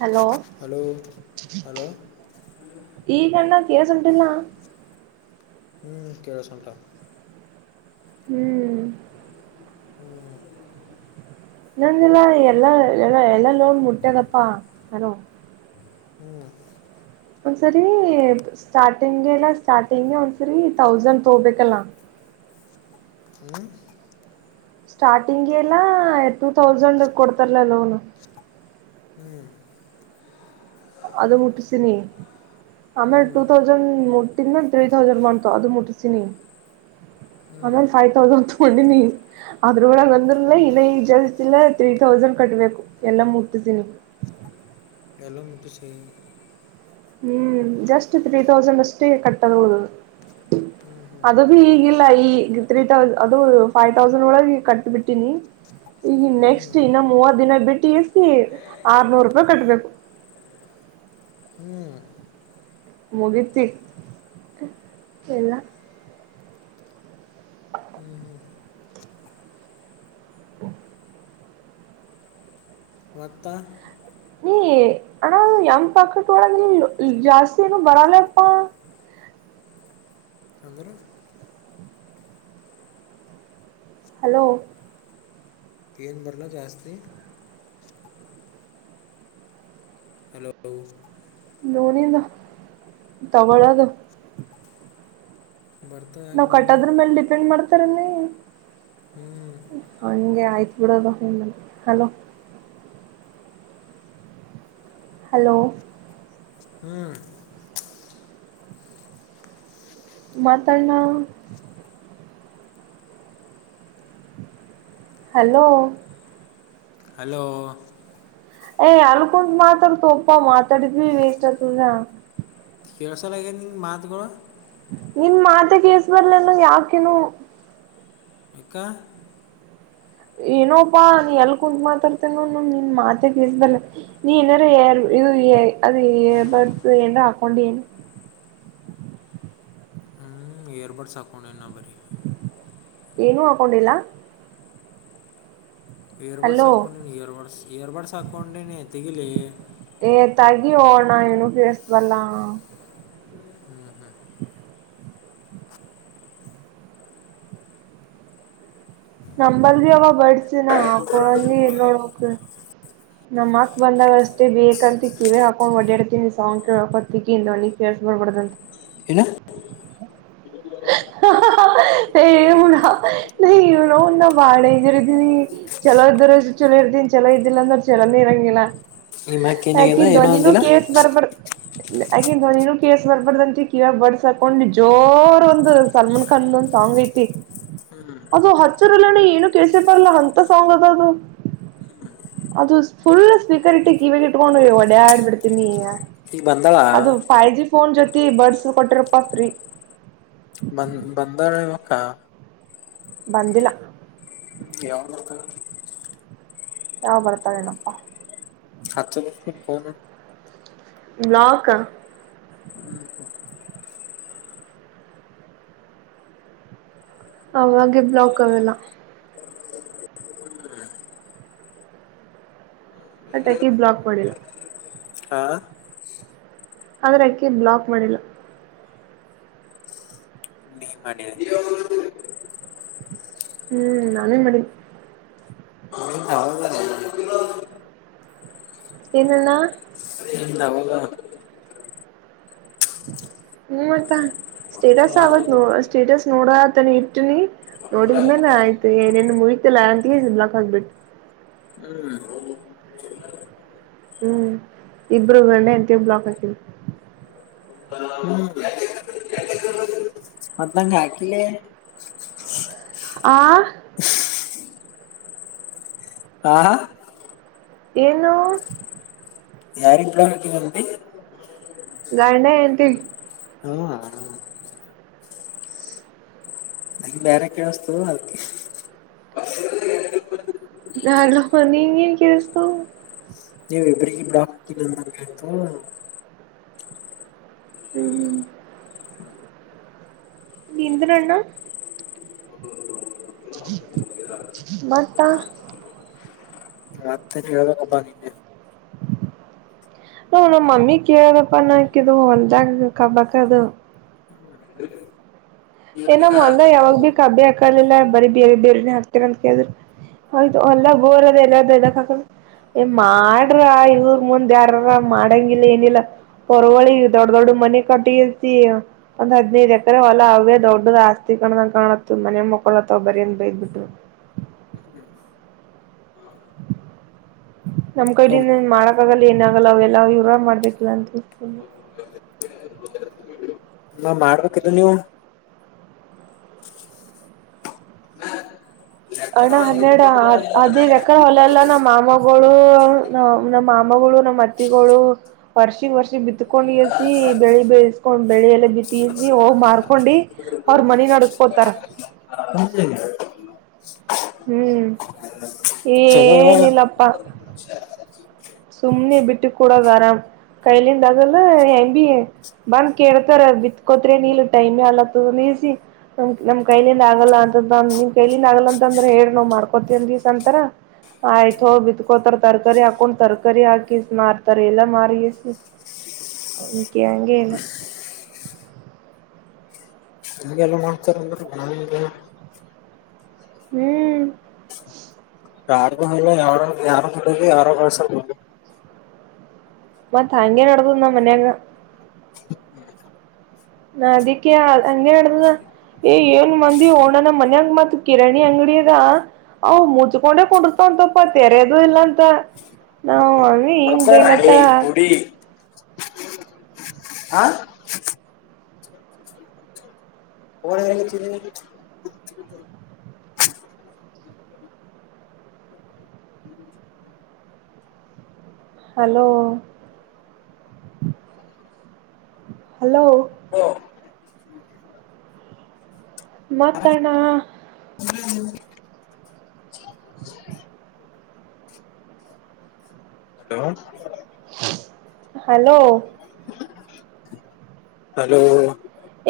Hello hello hello ಈಗ್ಣ ಕೇಸ ಉಟಿಲ್ಲ ಹ್ಮ್ ಕೇಳ ಸಟಾ ಹ್ಮ್ ಹ್ಮ್ ನಂದಲ್ಲ ಎಲ್ಲಾ ಎಲ್ಲ ಎಲ್ಲಾ ಲೋನ್ ಮುಟ್ಟದಪ್ಪಾ ಯಾರೋ ಹ್ಮ್ ಒಂದ್ಸರಿ ಸ್ಟಾರ್ಟಿಂಗ್ಗೆ ಎಲ್ಲ ಸ್ಟಾರ್ಟಿಂಗ್ಗೆ ಒಂದ್ಸರಿ ತೌಸಂಡ್ ತಗ್ಬೇಕಲ್ಲ ಹ ಹ್ಮ್ ಸ್ಟಾರ್ಟಿಂಗ್ ಎಲ್ಲ ಟೂ ತೌಸಂಡ್ ಕೊಡ್ತಾರಲ ಲೋನ್ ಹ್ಮ್ ಅದು ಮುಟ್ಟಸಿನಿ ಆಮೇಲೆ ಟೂ ತೌಸಂಡ್ ೇ ತ್ರೀ ತೌಸಂಡ್ ಮಾಡ್ತು ಅದು ಮುಟ್ಟಸೀಿನಿ ಆಮೇಲೆ ಫೈವ್ ತೌಸಂಡ್ ಒಿನ ಅ್ರೂಡ ಬಂದರಲ ಇನ್ನ ಜಾಸ್ತಲ ತಿೀ ತೌಸಂಡ್ ಕಟ್ಟಬೇಕು ಎಲ್ಲ ಮೂತಿಸಿನಿ ಎಲೋ ಮಿಟ್ಟುಿಸಿ ಹ್ಮ್ ಜಸ್ಟ್ ತ್ರೀ ತೌಸಂಡ್ ಅಷ್ಟೇ ಕಟ್ಟದ ಹದು ಅದುದು ಈಗಿಲ್ಲ ಈ ತ್ರೀ ತೌ ಅದು ಫೈವ್ ತೌಸಂಡ್ ಒಳಗೆ ಕಟ್ಬಿಟ್ಟೀನಿ ಈಗ ನೆಕ್ಸ್ಟ್ ಇನ್ನು ಮೂವತ್ ದಿನ ಬಿಟ್ಟು ಸ ಆರ್ನೂರು ರೂಪಾಯಿ ಕಟ್ಬೇಕು ಹ್ಮ್ ಮುಗತಿ ಎಲ್ಲ ಹ್ಮ್ ಹ್ಮ್ ಹ ಮತ್ತ ನೀ ಅಣ ಯಂಗ್ ಪಕಟ್ ಒಳ ಜಾಸ್ತಿ ಏನು ಬರಲ್ಲಪ್ಪ ಅಂದರು ಹಲೋ ಏನ್ ಬರಲ ಜಾಸ್ತಿ ಹಲೋ ನೋನಿಂದ ತವಳದು ಬರ್ತದೆ ಯಾಕೆ ನಾವ್ ಬರಲ್ಲ ಕಟ್ಟದ್ರ ಮೇಲೆ ಡಿಪೆಂಡ್ ಮಾಡ್ತಾರ ನೀಿ ಹ್ಞೂ ಹಂಗೆ ಆಯ್ತು good afternoon ma'am hello hello ಹ್ಮ್ ಮಾತಾಡ್ಣ ಹಲೋ ಹಲೋ ಏ ಅಲ್ಲಿಕ ಮಾತಾಡ ತೊಪ್ಪ ಮಾತಾಡಿ ಬಿ ವೇಸ್ಟ್ ಆ ತುುದಾ ಕೆೇಳ್ಸಲ್ಲಗ ನಿ ಮಾತ್ ಗರ ನಿನ್ ಮಾತೆಗೇಸ್ ಬರ್ಲನು ಯಾಕನು ಇಕ್ಕ ಏನೋಪ್ಪಾ ನೀ ಎಲ್ ಕುೂತ್ ಮಾತಾಡ್ತೇ ನಿನ್ ಮಾತೆ ದಿಸಬಲ್ಲ ನೀ ಏನಾರ ಯಾರ ಇವು ಅದ ಬರ್ತ ಎ ಹಾಕೊಂಡ ನ್ ಎಏಯರ್ಬಡ್ ಸಾಖಣನ್ನ ಬರಿ ಏನುೂ ಹಾಕೊಂಡಿಲ್ಲ ಇಯರ್ಬಡ್ಸ್ ಹಲೋ ಆಕ್ಕೊಂಡೇ ಇಯರ್ಬಡ್ಸ್ ಇಯರ್ಬಡ್ಸ್ ಆಾೊಂಡೇನೆ ಎತ್ತಗಿಿಲ್ಲ ಏತಾಗಿ ನ ಏನುಫಸಬಲ್ಲ ನಂಬಲ್ಗ ಅವ ಬಡಿಸಿಿನಾ ಕುಳಂದೆ ಇಲ್ಲೋ ನೋಕ್ ನಮ್ಮ್ ಮಕ್ ಬಂದಾಗ ಅಷ್ಟೇ ಬೇಕಂತ ಕಿವೇ ಹಾಕೊಂಡ್ ಡಾಡ್ತೀಿನಿ ಸಾವಂಗ್ ಕೇಳಕಕ್ಕಿ ಕ ವೇಸ್ಟ್, ಮಾಡಬಾರದಂತೆ? [inaudible] ಏನು? [unintelligible] ಹ, ಹಾ. [unintelligible] ಹಾ, ಇವನ್ನಾ, ಇವನ್ನ, ನೋಡಿದ್ರೆ, ಬಾಳಾ, ಚಲೋ, ಈಧರುನೊಡುರಿ, ಚಲ್ಲೋ! [unintelligible] ಫಿರ್ಧಿನ್, ಚಲೋ ಇದ್ದಿಲ್ಲ, ಅಂದ್ರೆ, ಚಲೋನೇ ಇರಂಗಿಲ್ಲ, ನಿಮ್ಮ ಅಕ್ಕ ಏನಾಗ್ಯದ ಹಾಕಿದ್ದು ಏನೋ ಧ್ವನಿನು, ಅಂದಿಲ್ಲ ಕೆಲ್ಷಿಶಿಬರಬಾರ್ಧು. [inaudible] ಹಾಕಿನೂ, ಧ್ವನಿನು, ಕೇಳಿಸಬಾರದು, ಕೇಳಿ ಬಡ್ಸ್ಕೊಂಡು ಜೋರ್. [inaudible] ಒಂದು, ಸಲ್ಮನ್, ಖಾನು, ಒಂದು ಸಾಂಗ್ ಐತಿ? [unintelligible] ಅದು, ಹಚ್ಚಿರಲ್ಲಣ, ಏನು, ಕೇಳಿಸಿ, ಬರ್ಲ್ಲ ಅಂತ, ಸಾಂಗ್, ಅದ, ಅದು. [unintelligible] ಅದು, ಫುಲ್ ಸ್ಪೀಕರ್, ಇಟ್ಟು, ಕೀವೆಂಗಿಟ್ಕೊಂಡು, ಒಡಿಯಾಡಿಬಿಡುತೀನಿ? [unintelligible] ಈಗ, ಬಂದಾಳಾ? [unintelligible] ಫೋನ್, ಜೊತೆ, ಬರ್ಡ್ಸ್, ಕೊಟ್ಟಿರಪ್ಪಾ, ಫ್ರೀ? [unintelligible] ಹಾ. [inaudible] ಬಂದಿಲ್ಲ! [unintelligible] ಯಾವುದು ಅಂತ. [unintelligible] ಹ, ಬರ್ತಾರೆ, ಏನಪ್ಪಾ? [unintelligible] ಹಚ್ಚು ನೀನು ಫೋನು? [unintelligible] ಬ್ಲಾಕ್. [unintelligible] ಆವಾಗಿದ್ದು ಬ್ಲಾಕ್ ಆಗಿಲ್ಲ. [unintelligible] ಅತ್ತಾಕಿ, ಬ್ಲಾಕ್ ಮಾಡಿಲ್ಲ! [unintelligible] ಹಾ. [unintelligible] ಆದ್ರ, ಅಕ್ಕಿ, ಬ್ಲಾಕ್ ಮಾಡಿಲ್ಲ! [unintelligible] ದೇವರಮನೆಲಿ. [unintelligible] ಹ್ಮ್, ನಾನೇನ್ ಮಾಡಿದೀನಿ. [unintelligible] ನಿಂದ ಅವಾಗ ಏನನ್ನ. [unintelligible] ಏನಿಲ್ಲ, ಹೋಗೋ. [unintelligible] ಹ್ಮ್, ಅಕ್ಕ, ಮತ್ತ ಸ್ಟೇಟಸ್ ಆವತ್ ನೋ ಸ್ಟೇಟಸ್ ನೋಡತಾನ, ಇಟ್ಟನಿ. [unintelligible] ನೋಡಿದ್ಮೇಲೆ, ಆಯ್ತು! ಏನೇನ್, ಮುಗಿತಿಲ್ಲ ಹಾಂಗೆ, ಬ್ಲಾಕ್ ಆಗ್ಬಿಟ್ಟು. [unintelligible] ಹ್ಮ್ ಹ್ಮ್, ಇಬ್ಬರೂ! ಗಂಡ, ಹೆಂಡ್ತಿ, ಬ್ಲಾಕ್ ಆಗಿದ್ದರು. [unintelligible] ಮತ್ ನಂಗ್, ಅಕೀಲೆ. [unintelligible] ಆ. [unintelligible] ಹಾ. [unintelligible] ಏನು? [unintelligible] ಯಾರು,, ಇಬ್ರಾ ಹಾಕುತ್ತೀರಿ, ರವಿ? [unintelligible] ಗಂಡ, ಹೆಂಡತಿ. [unintelligible] ನನಗೆ ಬೇರೆ ಕೇಳಿಸ್ತು ಅದಕ್ಕೆ? [unintelligible] ಹೇಳ್ರಪ್ಪ ನಿನಗೇನು ಕೇಳಿಸಿತು. [unintelligible] ಹೇಳ್ರಿ ಇಬ್ಬರಿಬ್ಬರ, ಇಬ್ಬರಿಬ್ಬರಾಯಿತು? [unintelligible] ಹ್ಮ್, ಹ್ಮ್ಮ್. [unintelligible] ನೀನೂಧರನ್ನ. [unintelligible] ಮತ. [unintelligible] ರಾತ್ರಿನೇ ಹೇಳ ಕರ್ತನಿಗೆ. [unintelligible] [inaudible] [unintelligible] ಹ್ಮ್ಮ್, ನಮ್ಮ, ಮಮ್ಮಿ, ಕೇಳದಪ್ಪ! ನ ಇದು ಹೊಲ್ದಾಗು, ಕಬಕ್ಕ ಅದು. [unintelligible] ಏನ್, ನಾನು, ಮಂಡೆ ಯಾವಾಗ! ಬೆಕ್ಕು, ಅಡ್ಡಿಯಾಕೊಂಡಿಯಲ್ಲ, ಬೇರೆ ಬಿರುನ್ನೆ, ಆಕ್ತಿನಿ ಅಂತ ಕೇಳಿದ್ದು? [unintelligible] ಆಯ್ತು, ಹೊಳದಾಗ ಬೋರಿದೆ, ಬೇರೆ ಕಡೆ ಹಾಕೋದು. [unintelligible] ಏ, ಮಾಡ್ರ, ಇವರ್, ಮುಂದ್ ಯಾರಾರಾ ಮಾಡಂಗಿಲ್ಲ, ಏನಿಲ್ಲ? [unintelligible] ಹೊರವಳಿ ದೊಡ್ಡ ದೊಡ್ಡ ಮನೆ ಕಟ್ಟಿತಿ ಒಂದ್ ಹದ್ನೈದು ಎಕರೆ ಹೊಲ ಅವೇ? [unintelligible] ದೊಡ್ಡದು, ಆಸ್ತಿ ಕಾಣಗು, ಕಾಣತ್ತು! ಮನೆೆಯ ಮಕ್ಕೊಳ್ಳತು, ಬಾರಿನ, ಬೈದುಬಿಟ್ಟು. [unintelligible] ನಮ್, ಕೈಲಿಂದ ಮಾಡಕ್ಕಾಗಲ್ಲ! ಏನಾಗಲ್ಲ ಅವೆಲ್ಲ? ಇವರಾಗ ಮಾಡ್ಬೇಕಿಲ್ಲ ಅಂತ, ಸುಮ್ನೆ. [unintelligible] [inaudible] [unintelligible] ನ ಮಾಡ್ಬೇಕು ನೀವು ಅಣ ಹನ್ನೆಡ ಅದೇ ಹೊಲಲ್ಲ ನಮ್ಮ್ ಮಾಮಗಳು ನಮ್ಮ್ ಮಾಮಗಳು ನಮ್ಮ್ ಅತ್ತಿಗಳು ವರ್ಷಗ್ ವರ್ಷ ಬಿತ್ಕೊಂಡ್ ಎಸಿ ಬೆಳಿ ಬೇಯಸ್ಕೊಂಡ್ ಬೆಳಿ ಎಲ್ಲ ಬಿತ್ತಸಿ ಹೋಗ್ ಮಾರ್ಕೊಂಡು ಅವ್ರ ಮನ ನಡೆಸ್ಕೋತಾರ ಹ ಹ್ಮ್ ಚಲೋ ಅಲ್ವಾ ಏನಿಲ್ಲಪ್ಪ ಸುಮ್ಮ್ನೆ ಬಿಟ್ಟ ಕೂಡ ತರ ಕೈಲಿಂದಾಗಲ್ಲ ಎಂಬಿ ಬಂದ ಕೇಳ್ತಾರ ಬಿತ್ಕೋತ್ರಿನೀಲ್ ಟೈಮ್ ಅಲತ್ತ ನಿಸಿ ನಮ್ ನಮ್ ಕೈಲಿಂದ ಆಗಲ್ಲ ಅಂತಂದ ನಿಮ್ ಕೈಲಿಂದ ಆಗಲ್ಲ ಅಂದ್ರ ಹೇಳಿ ನೋ್ ಮಾಡ್ಕೋತ ದಿವ್ಸ ಅಂತರ ಆಯ್ತ ಬಿತ್ಕೋತಾರ ತರಕಾರಿ ಹಾಕೊಂಡ ತರಕಾರಿ ಹಾಕೀ ಮಾರ್ತಾರೆ ಎಲ್ಲಾ ಮಾರ ಎನ ನ್ಂಗನು ನ ಎಲ್ಲ ಮಾಡ್ತಾರಂದ ಹ್ಮ್ ಆರ ಆರ ವಸ ಮ ತಾಂಗಗೆನೋಡದುಂದ ಮನೆಯ ಅಂಗ ನದಕ್ಕ ಅಂಗ ಮಾಡಾ ಏ ಏನ್ ಮಂದಿ ಹೋಣನ ಮನ್ಯಂಗ ಮತ್ ಕಿರಣಿ ಅಂಗಡಿ ಅದ ಅ ಮುಚ್ಕೊಂಡೆ ಕುಡರ್ತಂತಪ್ಪ ತೆರೆದು ಇಲ್ಲ ಅಂತ ನಾವ ಏನ್ ಮಕ್ಕೋರ ಏ ಬಯಲತ್ತಳ ಕುಡಿ ಹಾ [inaudible] [unintelligible] ಹಲೋ ಹಲೋ ಓ ಮಾತಣ್ಣ ಹಲೋ ಹಲೋ ಹಲೋ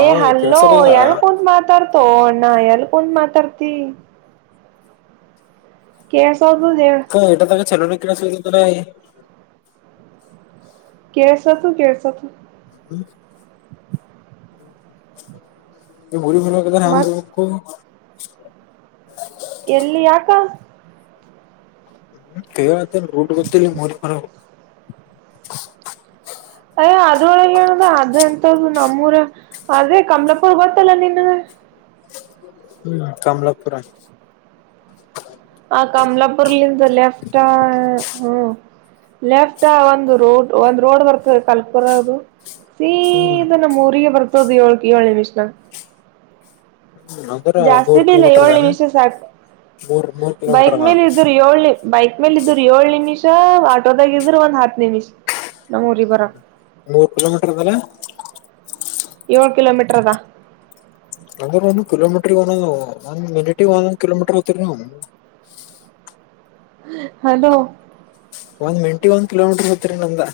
ಹಾ ಹಲ್ಲೋ ಕೇಳ್ಸಲಲ್ಲ ಎಲ್ಲ ಕುದ ಮಾತಾಡ್ತ ಅಣ್ಣ ಎಲ್ಲಿ ಕುೂಂದ ಮಾತಾಡ್ತಿ ಕೆಸ ಹ ಎಟ ತಗೆ ಚಲೋರಿ ಕಿನ ಸುುದಧ ತ ಕೆಸ ತು ಕೆಸ ತು ಹ ಈ ಭುರಿ ಭಲ ಕದ ರಾಮ ಮತ್ ರಕ್ಕ ಎಲ್ಲಿ ಯಾಕಾ ಹ್ಮ್ ಕತ ರೋಡ್ ಬಲಿ ಮರ ಬರ ಅಯ್ಯ ಅದ್ರೊಳಗೆ ಹೇಳದ ಅದ ಎಂತ್ದ ನಮ್ಮೂರ ಆದ್ರೆ ಕಮಲಪುರ್ ಗೊತ್ತಲ್ಲ ನಿನ್ಗೆ ಹ ಹ್ಮ್ ಕಮಲಪುರ ಆ ಕಮಲಾಪುರ್ಲ್ಲಿದ ಲಫ್ಟಾ ಹ್ಮ ಲೆಫ್ಟ ಒಂದು ರೋಡ್ ಒಂದ್ ರೋಡ್ ಬರ್ತದೆ ಕಲ್ಪುರದು ಸೀ ಹ್ಮ್ ಇದ ನಮ್ಮ ಊರಿಗೆ ಬರ್ತದು ಏಳ್ ಕಿ ಹೇಳಳಿ ಮಿಷ್ಣ ಹ್ಮ್ ಅಂದ್ರ ಜಾಸ್ತಿ ಮೂರ್ ಬ ಇಲ್ಲ ಕಿಲೋಮೀಟರ್ ಏಳ್ ಅದಾನ ವಿಷಯ ಸಾಕು ಮೂರ್ ಮೂರ್ ಕಿಲೋಮೀಟರ್ ಬೈಕ್ ಅದ ಮೇಲೆ ಇದರು ಏಳ ಬೈಕ್ ಮೇಲ್ ಇದ್ರರು ಏಳ್ ನಿಮಿಷ ಆಟೋದಾಗ ಇದ್ರರು ಒಂದ್ ಹತ್ ನಿಮಿಷ ನಮ್ಮೂರಿಗೆ ಬರ ಮೂರ್ ಕಿಲೋಮೀಟರ್ ಮಲೆ ಏಳ್ ಕಿಲೋಮೀಟರ್ದಾ ಅಂದ್ರ ಒಂದ ಕಿಲೋಮೀಟರ್ ಒಂದೊಂದ ಒಂದ್ ಮಿನಿಟ್ ಒಂದೊಂದ್ ಕಿಲೋಮೀಟರ್ ಆತರಿ ನೀವು ಹಲೋ ಒಂದ್ ಮೆಂಟಿಗೆ ಒಂದ್ ಕಿಲೋಮೀಟರ್ ಹತರಿ ನಂದ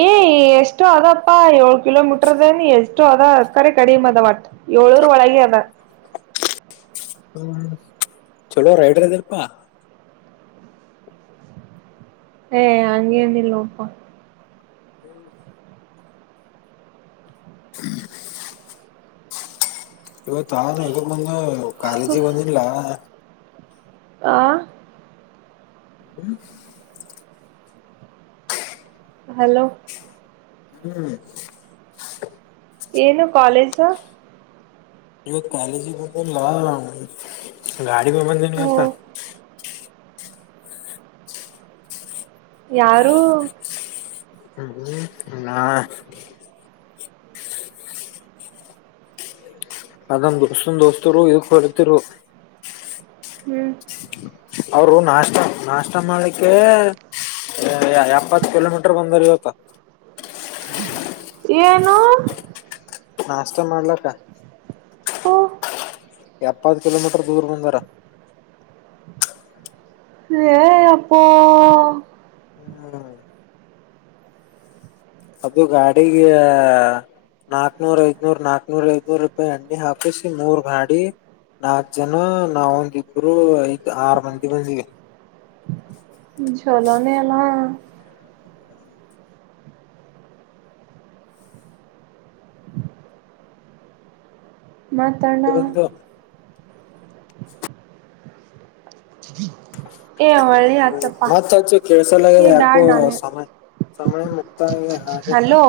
ಏ್ ಎಷ್ಟು ಅದಪ್ಪಾ ಏಳ್ ಕಿಲೋಮೀಟರ್ದೇನ ಎಷ್ಟು ಅದ ಕಡೆ ಕಡಿ ಅದವಟ್ ಏಳೂರು ಒಳಗೆ ಆದ ಹೂ ಚಲೋ ರೈಡ್ರದಲ್ಪ್ಪಾ ಏ ಅಂಗೇನಲ್ಲೋಪ ಹೂ ಹೂ ಇವತ್ತು ಆದ ಬಂದು ಕಾಲೇಜಿಗೆ ಬಂದಿಲ್ಲ ಆ ಹೂ ಹಲೋ ಹೂ ಏನು ಕಾಲೇಜು ಇವತ್ತು ಕಾಲೇಜ್ ಬಂದ್ ಗಾಡಿ ಮೇಲೆ ಬಂದಿನಿ ಹ್ಮ ಇವತ್ತು ಯಾರು ಹೂ ನಾಳೆ ಅದಂದಷ್ಟಂದ ದೋಸ್ತರು ಇದಕ್ ಹೊಳ್ತಿರು ಹೂ ಅವರು ನಾಷ್ಟ ನಾಷ್ಟ ಮಾಡ್ಲಿಕ್ಕೆ ಎಪ್ಪತ್ತು ಕಿಲೋಮೀಟರ್ ಬಂದರ ಇವತ್ತು ಏನು ನಾಷ್ಟಾ ಮಾಡ್ಲಕ್ಕ ಹೂ ಎಪ್ಪತ್ತು ಕಿಲೋಮೀಟರ್ ದೂರ ಬಂದಾರ ಅಯ್ಯೋ ಎಪ್ಪೋ ಹ್ಮ್ ಅದು ಗಾಡಿಗೆ ನಾಕ್ನೂರ್ ಐದನೂರ್ ನಾಕ್ೂರ್ ಐದನೂರು ರೂಪಾಯಿ ಹಾಕಿಸಿ ಮೂರ್ ಗಾಡಿ ನಾಕ್ ಜನ ನಾವೊಂದಿಬ್ರು ಐದ್ ಆರು ಮಂದಿಗೆ ಬಂದಿವಿ ಚಲೋನೆ ಅಲ್ಲ ಮತ್ತ ಅಣ್ಣ ಏ ಒಳ್ಳಿ ಆತಪ್ಪಾ ಮತ್ತ ಕೆಳ್ಸ ಲಗ್ಯದ ಏ ಬ್ಯಾಡ ನಾನೇ ಸಮಯ ಸಮಯ ಮುಕ್ತಗೆ ಹಾಗರ ಹಲೋ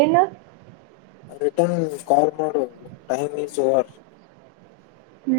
ಏನು ರಿಟರ್ನ್ ಕಾಲ್ ಮಾಡು ಟೈಮ್ ಇಸ್ ಓವರ್ ಹೂ